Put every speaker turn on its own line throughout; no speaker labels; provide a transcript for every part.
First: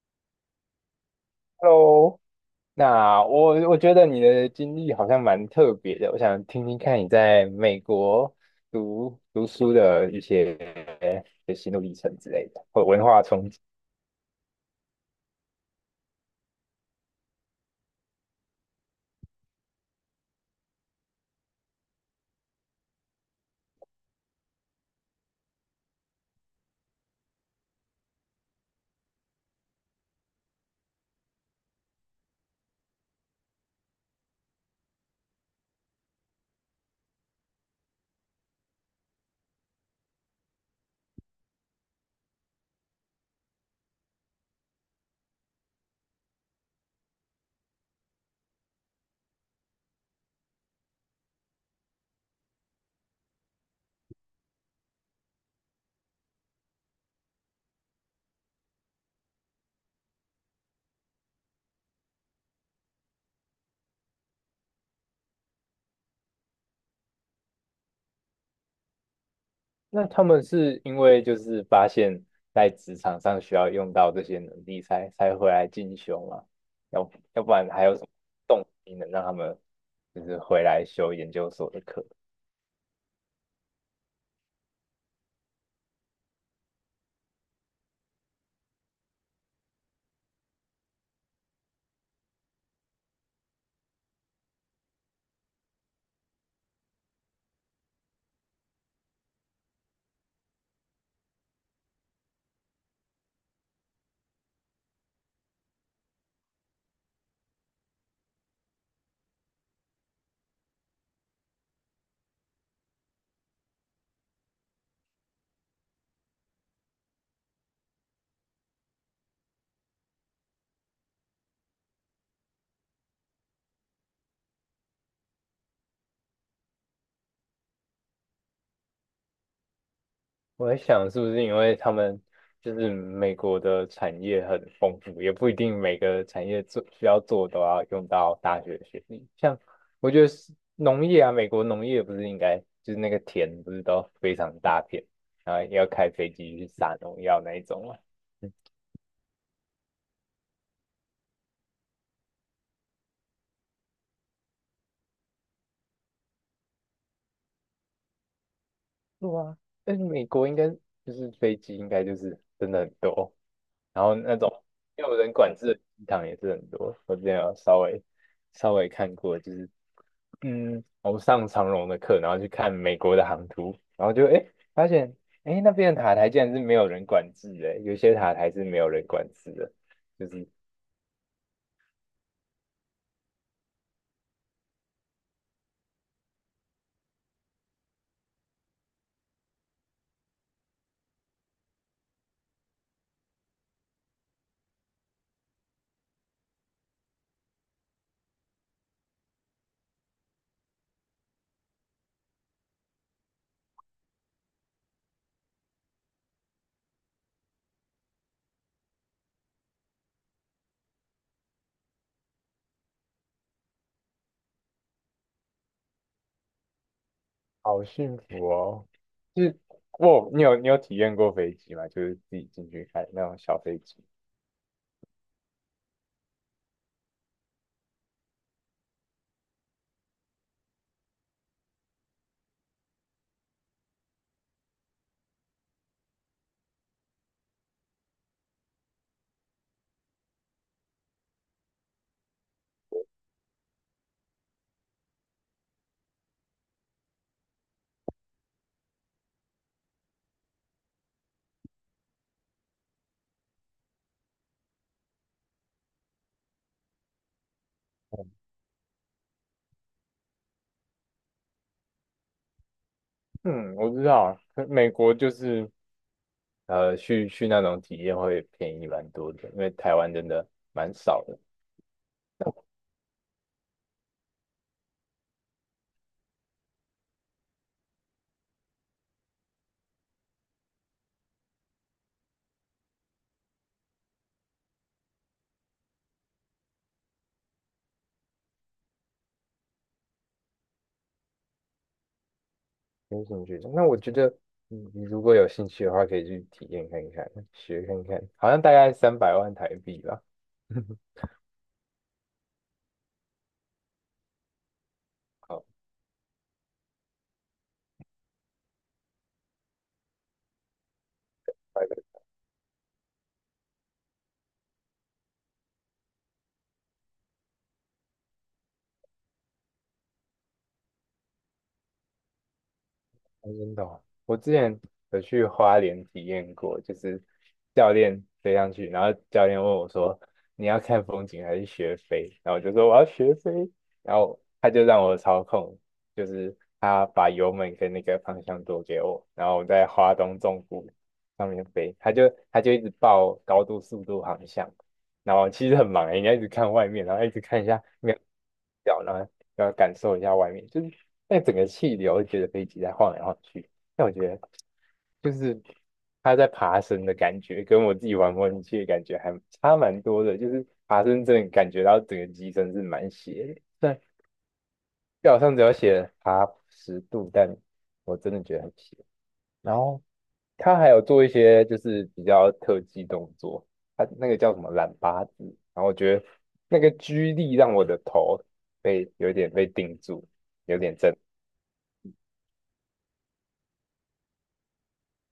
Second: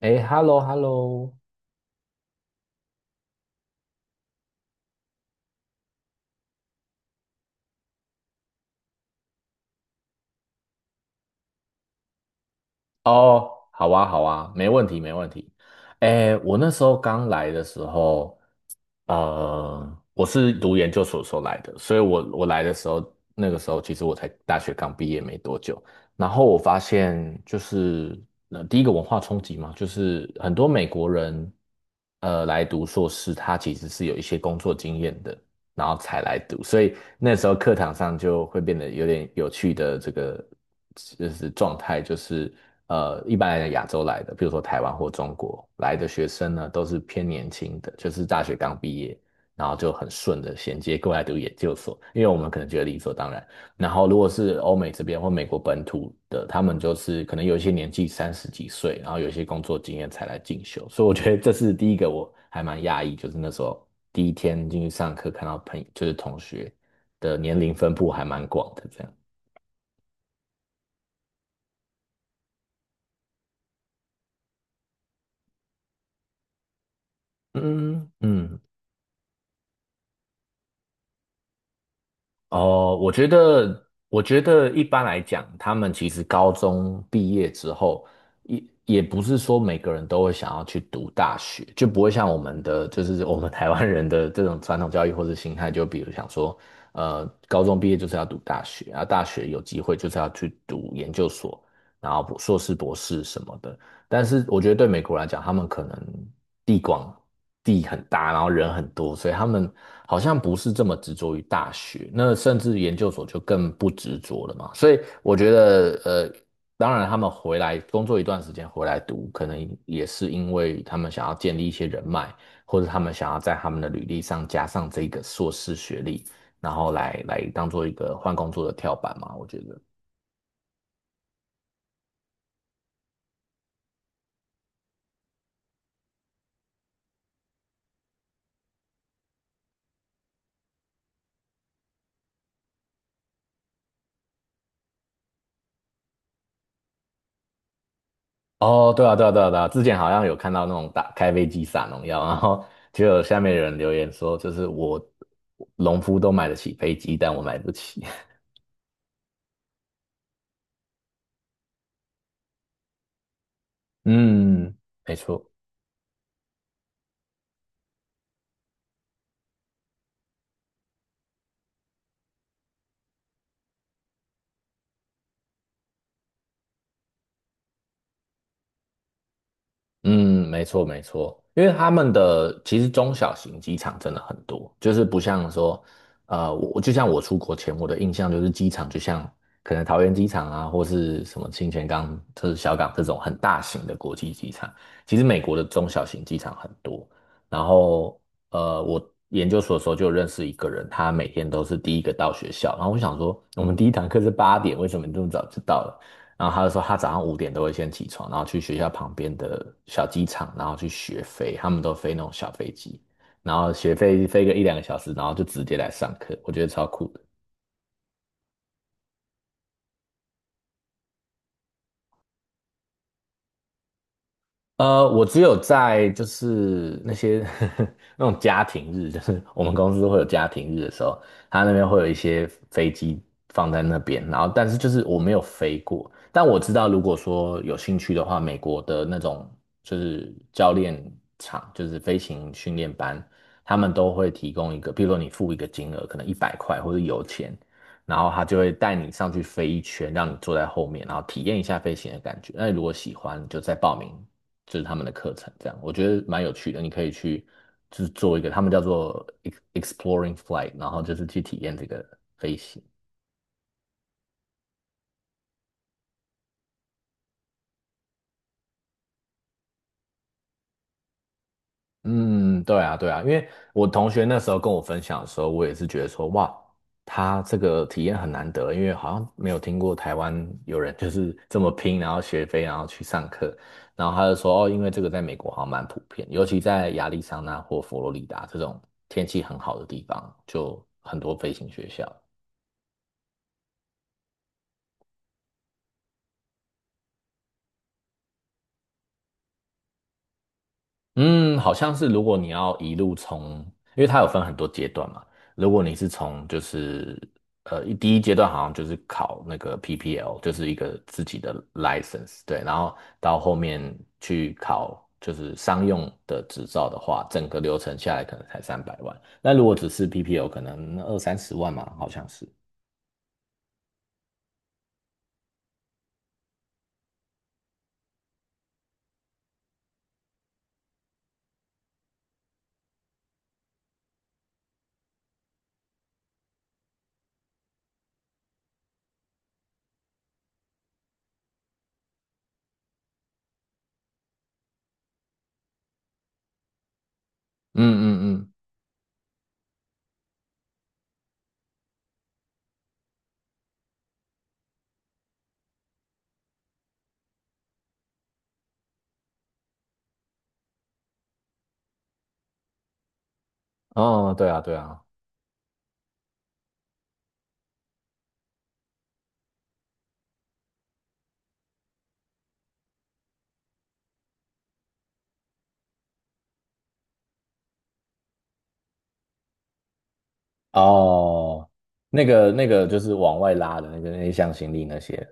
哎，hello，hello，
Hello。那我觉得你的经历好像蛮特别的，我想听听看你在美国读书的一些的心路历程之类的，或文化冲
哦，
击。
好啊，好啊，没问题，没问题。哎，我那时候刚来的时候，我是读研究所的时候来的，所以我来的时候，那个时候其实我才大学刚毕业没多久，然后我发现就是，第一个文化冲击嘛，就是很多美国人，来读硕士，他其实是有一些工作经验的，然后才来读，所以那时候课堂上就会变得有点有趣的这个就是状态，就是。一般来讲亚洲来的，比如说台湾或中国来的学生呢，都是偏年轻的，就是大学刚毕业，然后就很顺的衔接过来读研究所，因为我们可能觉得理所当然。然后如果是欧美这边或美国本土的，他们就是可能有一些年纪三十几岁，然后有一些工作经验才来进修，所以我觉得这是第一个我还蛮讶异，就是那时候第一天进去上课看到就是同学的年龄分布还蛮广的这样。
那他们是因为就是发现在职场上需要用到这些能力才回来进修吗？要不然还有什么
嗯嗯。
动机能让他们就是回来修研究所的课？
哦，我觉得，我觉得一般来讲，他们其实高中毕业之后，也不是说每个人都会想要去读大学，就不会像我们的，就是我们台湾人的这种传统教育或者心态，就比如想说，高中毕业就是要读大学，啊，大学有机会就是要去读研究所，然后博硕士、博士什么的。但是我觉得对美国来讲，他们可能地广地很大，然后人很多，所以他们好像不是这么执着于大学，那甚至研究所就更不执着了嘛。所以我觉得，当然他们回来工作一段时间回来读，可能也是因为他们想要建立一些人脉，或者他们想要在他们的履历上加上这个硕士学历，然后来当做一个换工作的跳板嘛。我觉得。
我在想，是不是因为他们就是美国的产业很丰富，也不一定每个产业做需要做都要用到大学学历。像我觉得是农业啊，美国农业不是应该就是那个田不是都非常大片，然后要开飞机去撒农药那一种嘛。嗯，
哦，对啊，对啊，对啊，对啊，之前好像有看到那种打开飞机撒农药，然后 就有下面有人留言说，就是我农夫都买得起飞机，但我买不起。
对啊，但是美国应该就是飞机应该就是真的很多，然后那种
嗯，
没
没
有人
错。
管制的机场也是很多。我之前有稍微看过，就是我上长荣的课，然后去看美国的航图，然后就诶发现诶那边的塔台竟然是没有人管制的，有些塔台是没有人管制的，就
嗯，
是
没错没错，因为他们的其实中小型机场真的很多，就是不像说，我就像我出国前，我的印象就是机场就像可能桃园机场啊，或是什么清泉岗、就是小港这种很大型的国际机场。其实美国的中小型机场很多，然后我研究所的时候就认识一个人，他每天都是第一个到学校，然后我想说，我们第一堂课是8点，为什么你这么早就到了？然后他就说他早上5点都会先起床，然后去学校旁边的小机场，然后去学飞，他们都飞那种小飞机，然后学飞飞个一两个小时，然后就直接来上课，我觉得超酷的。
好幸福哦。就是哇，你有体验过飞机吗？就是自己进去看那种小飞机。
我只有在就是那些 那种家庭日，就是我们公司会有家庭日的时候，他那边会有一些飞机放在那边，然后但是就是我没有飞过，但我知道如果说有兴趣的话，美国的那种就是教练场，就是飞行训练班，他们都会提供一个，比如说你付一个金额，可能100块或者油钱，然后他就会带你上去飞一圈，让你坐在后面，然后体验一下飞行的感觉。那你如果喜欢，你就再报名就是他们的课程，这样我觉得蛮有趣的。你可以去就是做一个，他们叫做 exploring flight，然后就是去体验这个飞行。
嗯，我知道，可美国就是去那种体验会便宜蛮多的，因为台湾真的蛮少的。
嗯，对啊，对啊，因为我同学那时候跟我分享的时候，我也是觉得说，哇，他这个体验很难得，因为好像没有听过台湾有人就是这么拼，然后学飞，然后去上课。然后他就说，哦，因为这个在美国好像蛮普遍，尤其在亚利桑那或佛罗里达这种天气很好的地方，就很多飞行学校。
没兴趣。那我觉得你如果有兴趣的话，可以去体验看看，学看看，好像大概300万台币吧。
嗯，好像是如果你要一路从，因为它有分很多阶段嘛。
好，拜
如
拜。
果你是从就是第一阶段好像就是考那个 PPL，就是一个自己的 license，对，然后到后面去考就是商用的执照的话，整个流程下来可能才300万。那如果只是 PPL，可能二三十万嘛，好像是。
哦真的哦，我之前有去花莲体验过，就是教练飞上去，然后教练问我说：“你要看风景还是学飞？”然后我就说：“我要学飞。”然后他就让我操控，就是他把油门跟那个方向舵给我，然后我在花东纵谷上面飞，他就一直报高度、速度、航向，然后其实很忙欸，你要一直看外面，然后一直看一
嗯
下
嗯嗯，
表呢。要感受一下外面，就是那整个气流，觉得飞机在晃来晃去。但我觉得就是它在爬升的感觉，跟我自己玩模拟器的感觉还差蛮多的。就是爬升真的感觉到整个机身是蛮斜的，虽然
哦，对啊对啊，
表上只有写爬10度，但我真的觉得很斜。然后它还有做一些就是比较特技动作，它那个叫什么懒八字，然后我觉得那个居力让我的头被有点被定住。有点震
哦，那个那个就是往外拉的那个那些向心力那些。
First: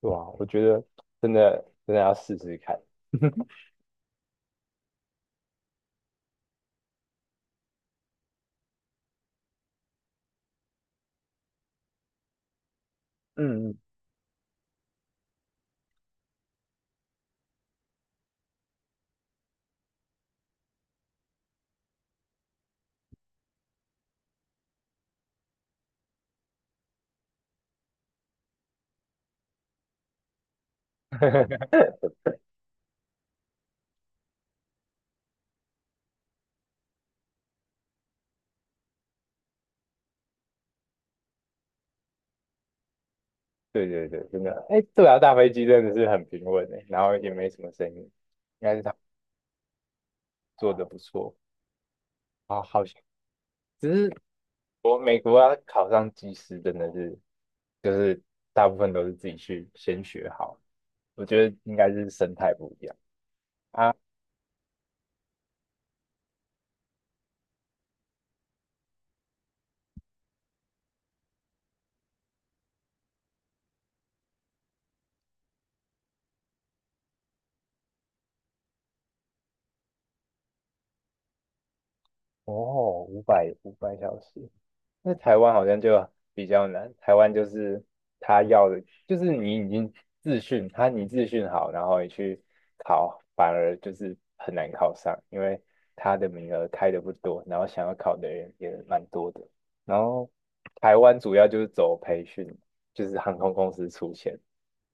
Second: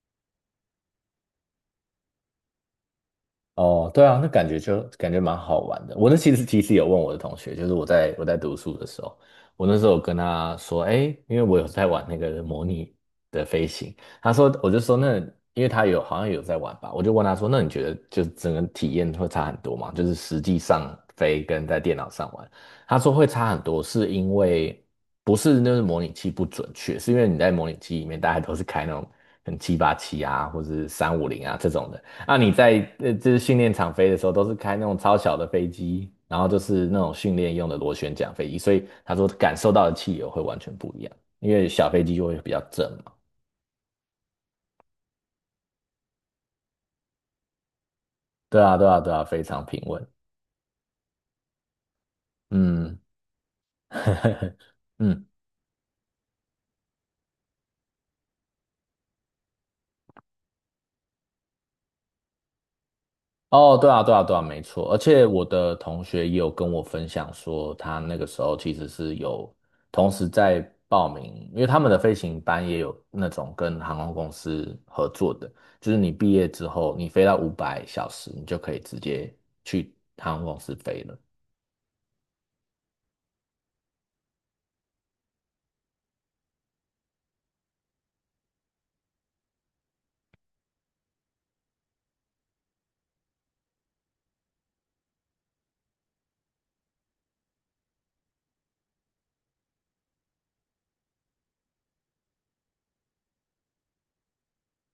哇，我觉得真的要试试看。
哦，对啊，那感觉就感觉蛮好玩的。我那其实有问我的同学，就是我在读书的时候，我那时候有跟他说，哎，因为我有在玩那个模拟的飞
嗯嗯。
行，他说我就说那因为他有好像有在玩吧，我就问他说，那你觉得就是整个体验会差很多吗？就是实际上飞跟在电脑上玩，他说会差很多，是因为不是那个模拟器不准确，是因为你在模拟器里面大家都是开那种很747啊，或者是350啊这 种的。那你在就是训练场飞的时候，都是开那种超小的飞机，然后就是那种训练用的螺旋桨飞机，所以他说感受到的气流会完全不一样，因为小飞机就会比较正嘛。
对对对，真的，哎，对啊，大飞机真的是很平稳诶，然后也没什么声音，应
对
该
啊，
是
对
他们
啊，对啊，非常平稳。
做的不错。啊，好像
嗯，
只是 我美
嗯。
国要考上机师，真的是就是大部分都是自己去先学好，我觉得应该是生态不一样
哦，对
啊。
啊，对啊，对啊，没错。而且我的同学也有跟我分享说，他那个时候其实是有同时在报名，因为他们的飞行班也有那种跟航空公司合作的，就是你毕业之后，你飞到五百小时，你就可以直接去航空公司飞了。
哦，五百小时，那台湾好像就比较难，台湾就是他要的，就是你已经自训，他你自训好，然后你去考，反而就是很难考上，因为他的名额开的不多，然后想要考的人也蛮多的。然后台湾主要就是走培训，就是航空公司出钱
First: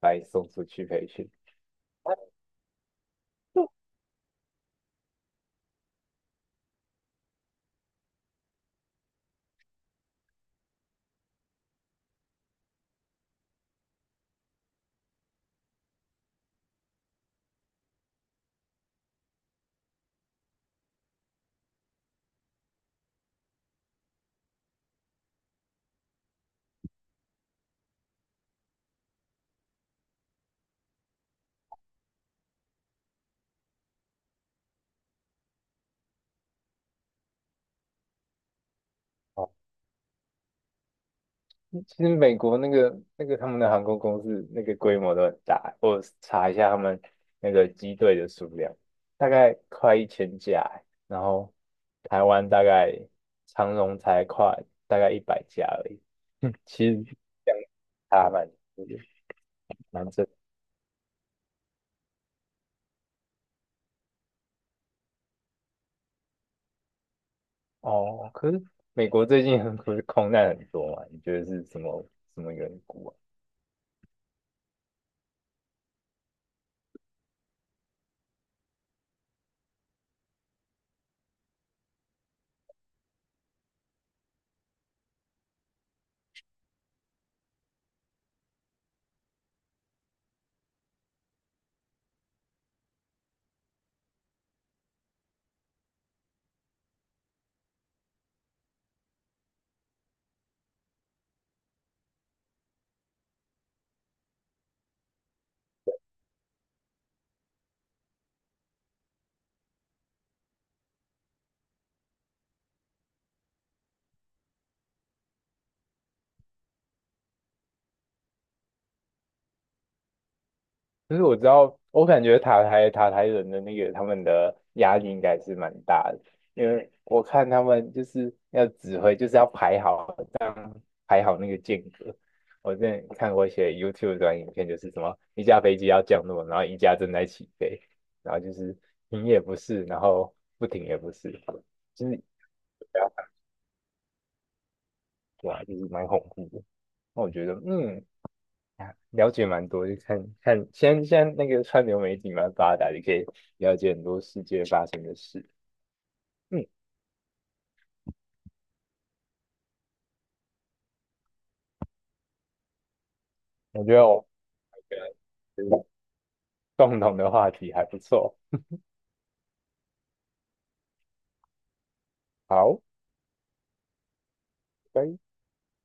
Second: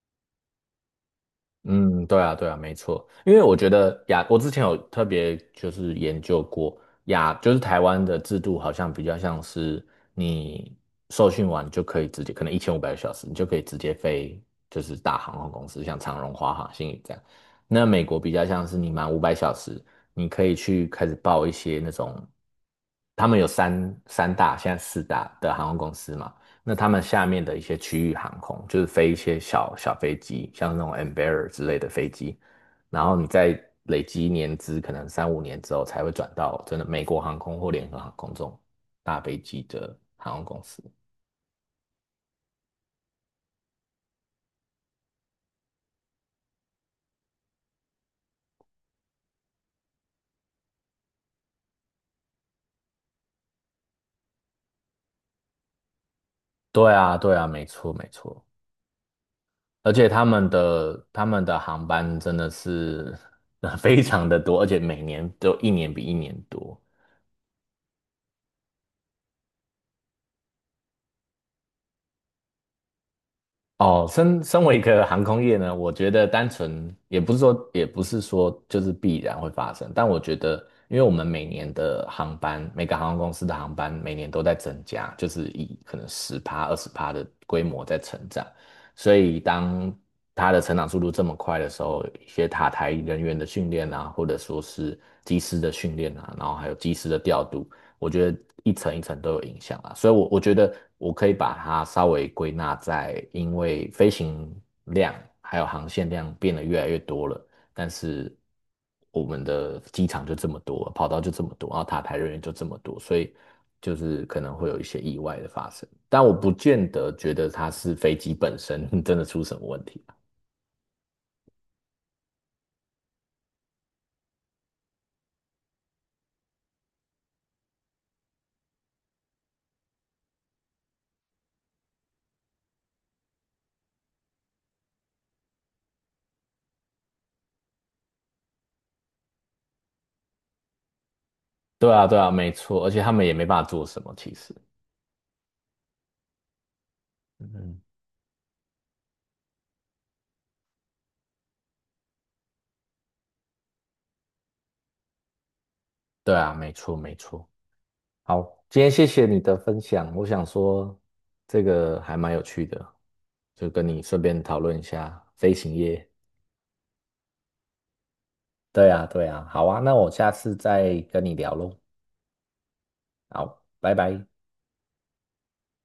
来送出去培训。
嗯，对啊，对啊，没错，因为我觉 得我之前有特别就是研究过就是台湾的制度好像比较像是你受训完就可以直接，可能1500个小时，你就可以直接飞，就是大航空公司，像长荣、华航、新宇这样。那美国比较像是你满五百小时，你可以去开始报一些那种，他们有三大，现在四大的航空公司嘛。那他们下面的一些区域航空，就是飞一些小小飞机，像那种 Embraer 之类的飞机，然后你再累积年资，可能三五年之后才会转到真的美国航空或联合航空这种大飞机的航空公司。
其实美国那个他们的航空公司那个规模都很大，我查一下他们那个机队的数量，大概快1000架欸然后台湾大概长荣才快大概100架而已，嗯，其
对
实
啊，对啊，
相
没错，没
差
错。
蛮
而且
蛮
他
正
们的他们的航班真的是非常的多，而且每年都一年比一年多。
哦。可是美国最近很不是空难很多嘛？你觉得是什么缘故啊？
哦，身为一个航空业呢，我觉得单纯也不是说，也不是说就是必然会发生，但我觉得，因为我们每年的航班，每个航空公司的航班每年都在增加，就是以可能十趴、20%的规模在成长，所以当它的成长速度这么快的时候，一些塔台人员的训练啊，或者说是机师的训练啊，然后还有机师的调度，我觉得一层一层都有影响啊，所以我觉得我可以把它稍微归纳在，因为飞行量还有航线量变得越来越多了，但是我们的机场就这么多，跑道就这么多，然后塔台人员就这么多，所以就是可能会有一些意外的发生，但我不见得觉得它是飞机本身 真的出什么问题啊。
就是我知道，我感觉塔台人的那个他们的压力应该是蛮大的，因为我看他们就是要指挥，就是要排好，这样排好那个间隔。我之前看过一些 YouTube 短影片，就是什么一架飞机要降落，然后一架正在起飞，然后就是停也不是，然后不停也不是，
对啊，
就
对
是
啊，没错，而且他们也没办法做什么，其实，
对啊，就是蛮恐怖的。那我觉得，
嗯，
嗯，啊了解蛮多，就看看现在那个川流媒体蛮发达，你可以了解很多世界发生的事。
对啊，
嗯，
没错，没错。好，今天谢谢你的分享，我想说这个还蛮有趣的，就
我
跟
觉
你
得我
顺
们
便讨论一下飞
这
行
个
业。
共同的话题还不错。
对啊，对啊，好啊，那我下次再跟你聊喽。
好，
好，拜拜。
拜。